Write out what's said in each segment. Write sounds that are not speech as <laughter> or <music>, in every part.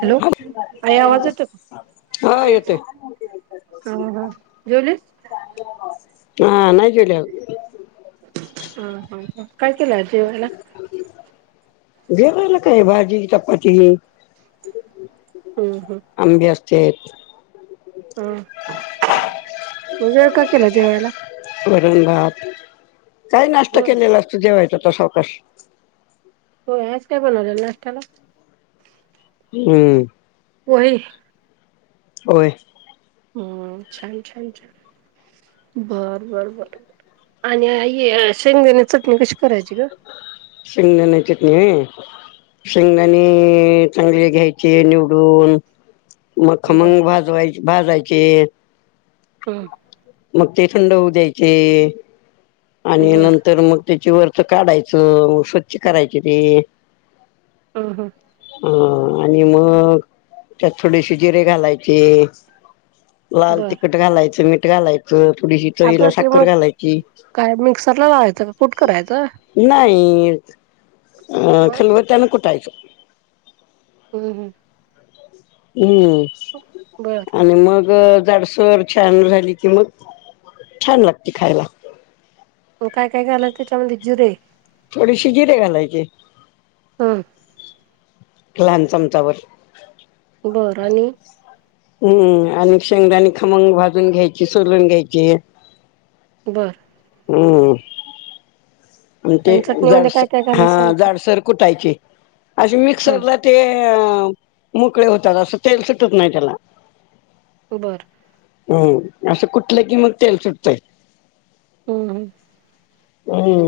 Hello आई आवाज येतो का? हा येतय हा हा जेवलीस? हा नाही केल्या अजून ह, ह, ह काय केलंय आज जेवायला? जेवायला काय? भाजी चपाती हम्म, हम्म ठे हा मग वेळ का केला जेवायला? वरून भात काही नाश्ता बर केलेला असतो जेवायचा आता सावकाश हो आज काय बनवला नाष्ट्याला हम्म पोहे होय हम्म छान, छान, छान बर, बर, बर आणि आई शेंगदाने चटणी कशी करायची ग? शिंगदाण्या चटणी वय शेंगदाणी चांगली घ्यायचे निवडून म बर खमंग भाजवाय भाजायचेत हम्म ते थंड होऊ द्यायचे, आणि बर नंतर मग त्याची वरच काढायचं, स्वच्छ करायची ते ह, हा हं, आणि मग त्यात थोडेसे जिरे घालायचे लाल बर तिखट घालायचं, मीठ घालायचं, थोडीशी चवीला अगं ते साखर मग घालायची काय मिक्सरला लावायचं का कुट करायचं नाही अ मग खलबत्यानं कुठायचं ह, ह हम्म बर आणि मग मग जाडसर छान झाली की मग छान लागते खायला मग काय काय घालायच त्याच्यामध्ये जीरे थोडीशी जीरे घालायचे हम लहान चमचाबर बरं, आणि हम्म आणि शेंगदाणी बरं हम्म ते आणि चटणीमध्ये काय काय हा घालायचं सांग की? जाडसर कुटायचे अे हं मिक्सरला ते मोकळे होतात असं तेल सुटत नाही त्याला बर हम् असं कुठलं की मग तेल सुटतय ह, ह हं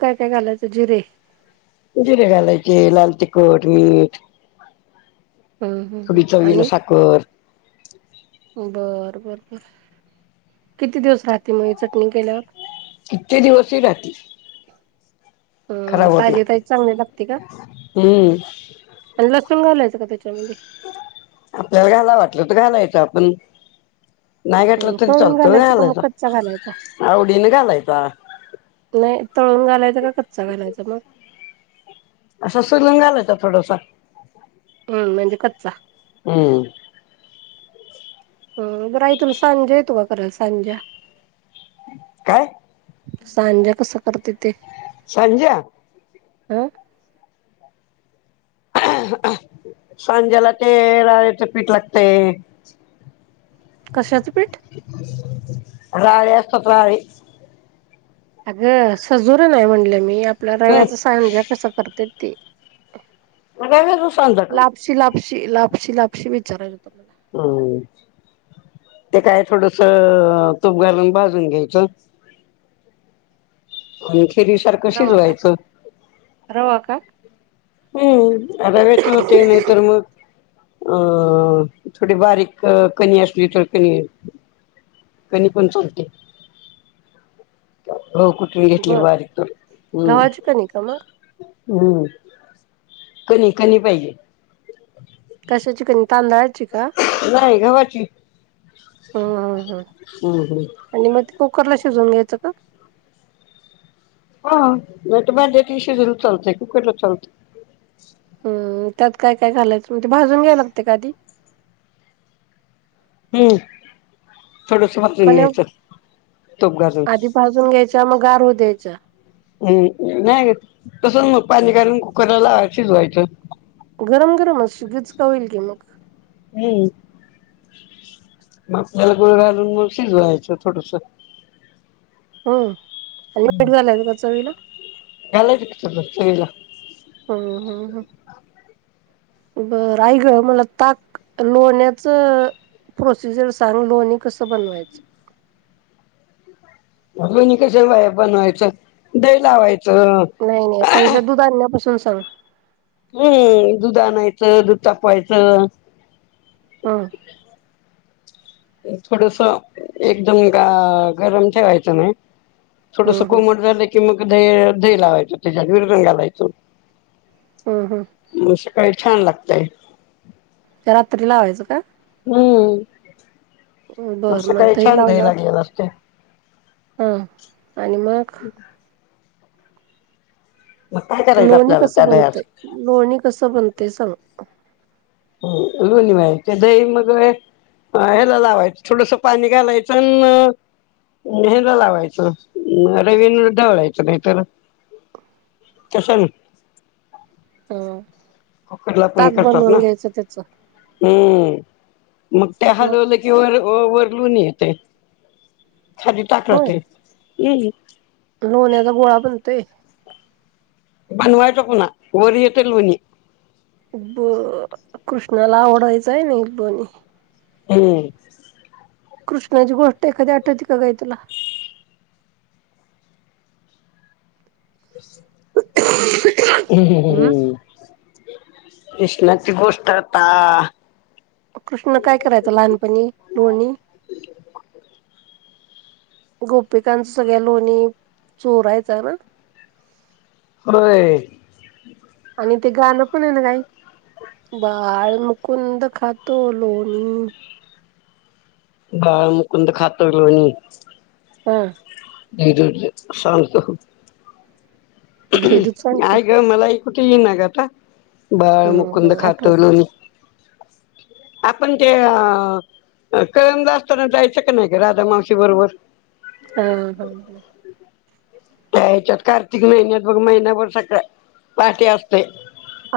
काय काय घालायच जीरे जिरे घालायचे लाल तिखट, मीठ हं हं हं थोडी चवीला आणि साखर बर, बर, बर, किती दिवस राहते मग चटणी केल्यावर कित्यी दिवसही राहती हम्म खराब होत ताजी ताजी नाही चांगली लागते का? हम्म अन लसूण घालायची का त्याच्यामध्ये. आपल्याला घालाव वाटलं त घालायचं आपण. नाही घातल हं तरी तळून चालतं घालायचं का मग घालायच. कच्चा घालायचा आवडीने घालायचा. नाही तळून घालायचं का कच्चा घालायचा मग. असं सुलून घालायचा थोडसा. हम्म म्हणजे कच्चा. हम्म हम्म बरं आई तुला सांज्या येतो का कराला सांज्या. काय? सांजा कसा करते तेे. सांजा. ह. सांज्याला ते राळेचं पीठ लागते. कशाचं पीठ राळे असतात राळे. अगं सजूर नाही म्हणलं मी आपल्या हम्म रव्याच सांज्या कसं करते ते. रव्याचा सांजा काय? पशी, लापशी, लापशी विचारालो. हम्म. ते काय थोडस तूप घालून बाजून घ्यायचं. खिरीसारखं शिज रवा का व्हायचं. रवा का हम्म रव्याचे होतंय नाहीतर मग अ थोडी बारीक कणी असली तर कणी कणी पण चलते. <inaudible> गहू कुटून घेतली बर बारीक त. हम्म. गव्हाची कणी का मग हम्म कणी कणी पाहिजे. कशाची कणी तांदळा ची का? नाही गव्हाची हम्म हम्म हम्म हम्म हम्म आणि म कुकरला शिजून घ्यायचं का? ह नाहीत भांड्यातही शिजवलं चालतय कुकरला ही चालतय. हम्म त्यात काय काय घालायचं म्हणजे भाजून घ्याय लागते का आधी. हम्म. थोडस का भाजून नाही घ्यायचं तुप घालून. आधी भाजून घ्यायच्या मग गार होऊ द्यायच्या हम्म नाही तसं मग पाणी घालून कुकरला लावाय शिजवायच. गरम -गरमच गचका होईल की मग. हम्म. म आपल्याला गुळ घालून मग शिजवायच थोडस. हम्म आणि वाईट झालंयवर ग चवीला. घालायचा कि चवीला. हम्म हम्म बर आई गं मला ताक, लोण्याचं प्रोसिजर सांग लोणी कसं बनवायचं. लोणी कस बनवायचं दही लावायचं. नाही नाही पहिलं दुध आन्यापासून सांग. हम्म दुध आणायचं दुध तापवायचं. ह. थोडस एकदम ग गरम ठेवायचं नाही. हम्म थोडसं हम्म कोमट झालं की मग दह दही लावायच त्याच्यात विरजण घालायच. हम्म हम्म. काय छान लागतय. रात्री लावायचं का? हम्म. असं बरं मग काही दही छान नाई लावल्यावर लागलेल आसतय. हा आणि मग? मग काय करायचं लोणी आपल्याला कसं त्या बनत? य दह्याच लोणी कसं बनतय सांग? हो लोणी म्हाहीत्यय दही मग अ हेला लावायचं थोडस पाणी घालायचं नं <unintelligible> लावायचं रवीन ढवळायचं नाहीतर कशानं? हां ताक करतात ना बनवून घ्यायचं त्याचं. हम्म मग ते हालवलं की वर अ वर लोणी येतय. खाली ताक होय ऱ्हातंय हम्. लोण्याचा गोळा बनतोय बनवायचा <unintelligible> ना वर येतय लोणी. ब कृष्णाला आवडायचा होय ने लोणी. हम्म. कृष्णाची गोष्ट एखादी आठवते का गं आई तूला? <inaudible> <unintelligible> हम् हम् हम् हम्म हम् कृष्णाची गोष्ट आता- कृष्ण काय करायचा लहानपणी लोणी. गोपिकांच सगळ्या लोणी चोरायचा ना? होय. आणि ते गाणं पण हाय न गं आई. बाळ मुकुंद खातो लोणी. बाळ मुकुंद खातो लोणी. हा. <unintelligible> सांगतो. भेजूच सांगतो नाई ग मला <unintelligible> येईना ग आता बाळ मुकुंद हम्म खातो आठवत लोणी. आपण ते अं अ करम असताना जायचं का नाई ग राधा मावशी बरोबर. हां हां हां. त्या ह्यच्यात कार्तिक महिन्यात पण महिनाभर सकाळ पाठे असतय.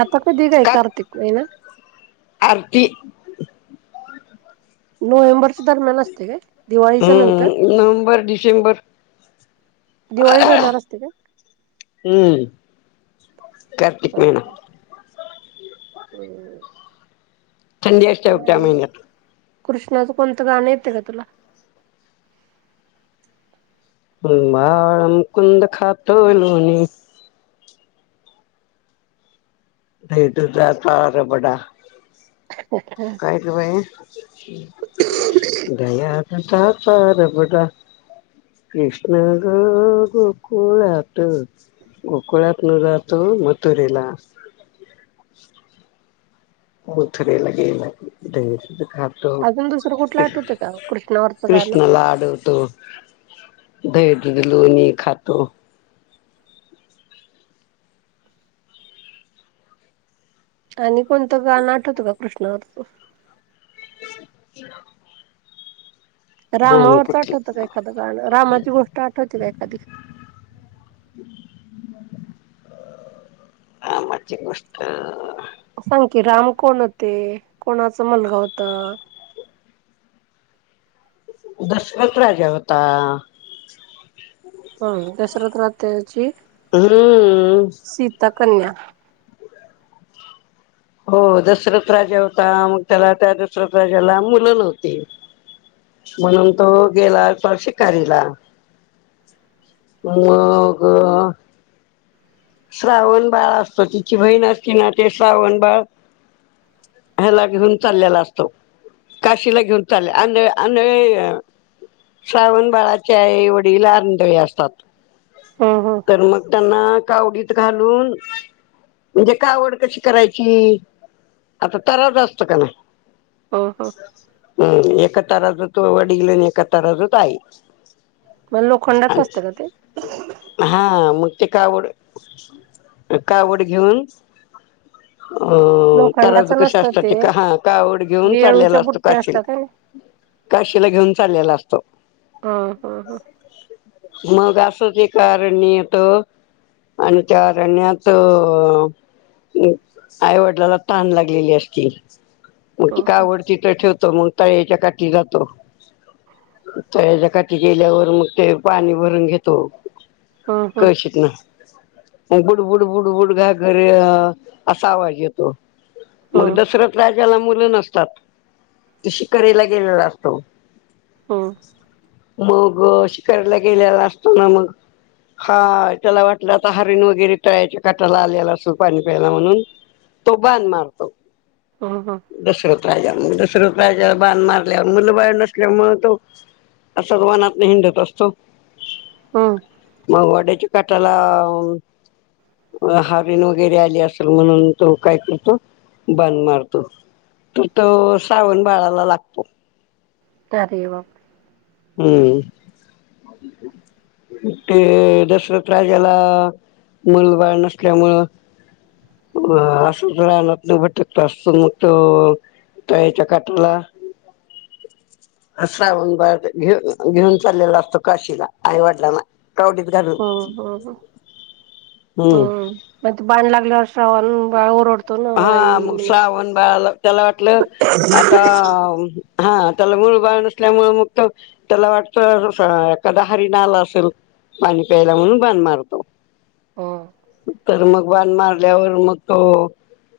आता कधी ग हाय कार्तीक महिना? आर्ती. नोव्हेंबरच्या दरम्यानं आसतय काय दिवाळीच्या नंतर. हम्म नोव्हेंबर डिसेंबर दिवाळी झाल्यावर असतय काय? हम्म. कार्तिक हा महिना. <inaudible> थंडी असत्या बघ त्या आणि महिन्यात. कृष्णाचं कोणतं गाणं येतं का तुला? <unintelligible> कुंद खातोय लोणी. दही दुधाचा आता रबडा. काय ग बाई दह्यात. दुधाचा रबडा. कृष्णा ग गोकुळतं. गोकुळात न जातो मधुरेला. मधुरेला गेला कि. इथं खातो अजून दुसरं कुठलं कृष आठवतं का कृष्णावरचं गाणं कृष्णला आडवतो. दही, दूध, लोणी खातो. आणि कोणतं गाण आठवतं का कृष्णावरचं? <inaudible> रामा आणि वरचं कुठली आठवत का एखादं गाण रामाची गोष्ट आठवती का एखादी? <unintelligible> रामाची गोष्टं. सांग की राम कोण होते? कोणाचा मुलगा होता? दशरथ राजा होता. हो दसरथ राह त्याची. हम्म. कन्या. हो दशरथ राजा होता, मग त्याला त्या दशरथ राजाला मुलं नव्हती. म्हणून तो गेला होता शिकारीला. मगं. श्रावण बाळं असतो तिची बहीण असती ना ते श्रावण बाळं. ह्याला घेऊन चाललेला असतो. काशीला घेऊन चालले आंध आंधळे श्रावण बाळाचे आईवडील आंधळे असतात. हम्म हम्म तर मग त्यांना. कावडीत घालून, म्हणजे कावड कशी करायची? आता तराजू असतो की नाही. हम्म हम्म हम्म एका तराजूत वडील आणि एका तराजूत आई. मग लोखंडाच असतं का ते? हा मगं. ते कावड, कावड घेऊनं अ लोखंडाच तराजू कशी नसतं असतात ते का हा का कावड घेऊन चाललेला वेळूच्या असतो बुट्ट्या काशीला. असतात हाय ना. काशीला घेऊन चाललेला असतो. हं हं हं मग असंच एक आरण्य येतं. आणि त्या आरण्यातं. आईवडीलाला तहान लागलेली असती. मग ती हं कावड तिथं ठेवतो. तो मगं तळ्याच्या काठी जातो. तळ्याच्या काठी गेल्यावर मगं ते पाणी भरून घेतो. हं कळशीतून आणि बुडबुडबुडबुड घागर असा आवाज येतो. मगं हं दशरथ राजाला मूल नसतात तो शिकारीला गेलेला असतो. हम. मगं शिकारीला गेलेला असताना मग हा त्याला वाटलं. हरीण वगैरे तळ्याच्या काटाला आलेला अस- पाणी प्यायला म्हणून तो बाण मारतो हं हं दशरथ. राजा दशरथ राजा बाण मारल्यावर मुलं बाळ नसल्यामुळं तो. असं वनात नाही हिंडत असतो हं मगं वड्याच्या काटाला हो. हरीन वगैरे आली असेल म्हणून तो कायं करतो बाण मारतो. तू तरं सावण बाळालां लागतो. <inaudible> हम्म. <unintelligible> ते दशरथ राजाला मूलबाळ नसल्यामुळं. अ असं रानातून भटकत असत मग तो. तळ्याच्या काटाला श्रावण बाळ बी घेऊ घेऊन चाललेला असतो काशीला. आई वडलांना कवटीत घालून- हम्म मग ते बाण लागल्यावर श्रावण बाळ ओरड- हा मग श्रावण बाळाला त्याला वाटलं आता- हा त्याला मूल बाळ नसल्यामुळे मग त्याला वाटतं एखादा हरीन आलं असेल- पाणी प्यायला म्हणून बाण मारतो हं तर मग बाण मार- ल्यावर मग तो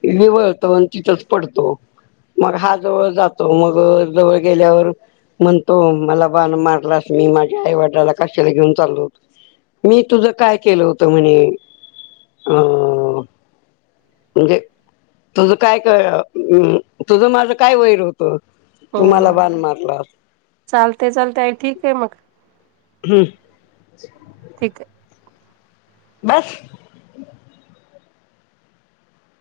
व्हिवळतो आणि तिथंच पडतो. मग हा जवळ जातो मग जवळ गेल्यावर म्हणतो मला बाण मारला अस- मी माझ्या आई वडलाला कशाला घेऊन चाललो होतो मी तुझ, काय केलं होत म्हणे? हं, म्हणजे तुझं काय क- तुझं माझं काय वैर होतं? तू मला बाण मारलास- चालतय चालतय आई ठीक आहे मग, हम्म, ठीक आहे. बस,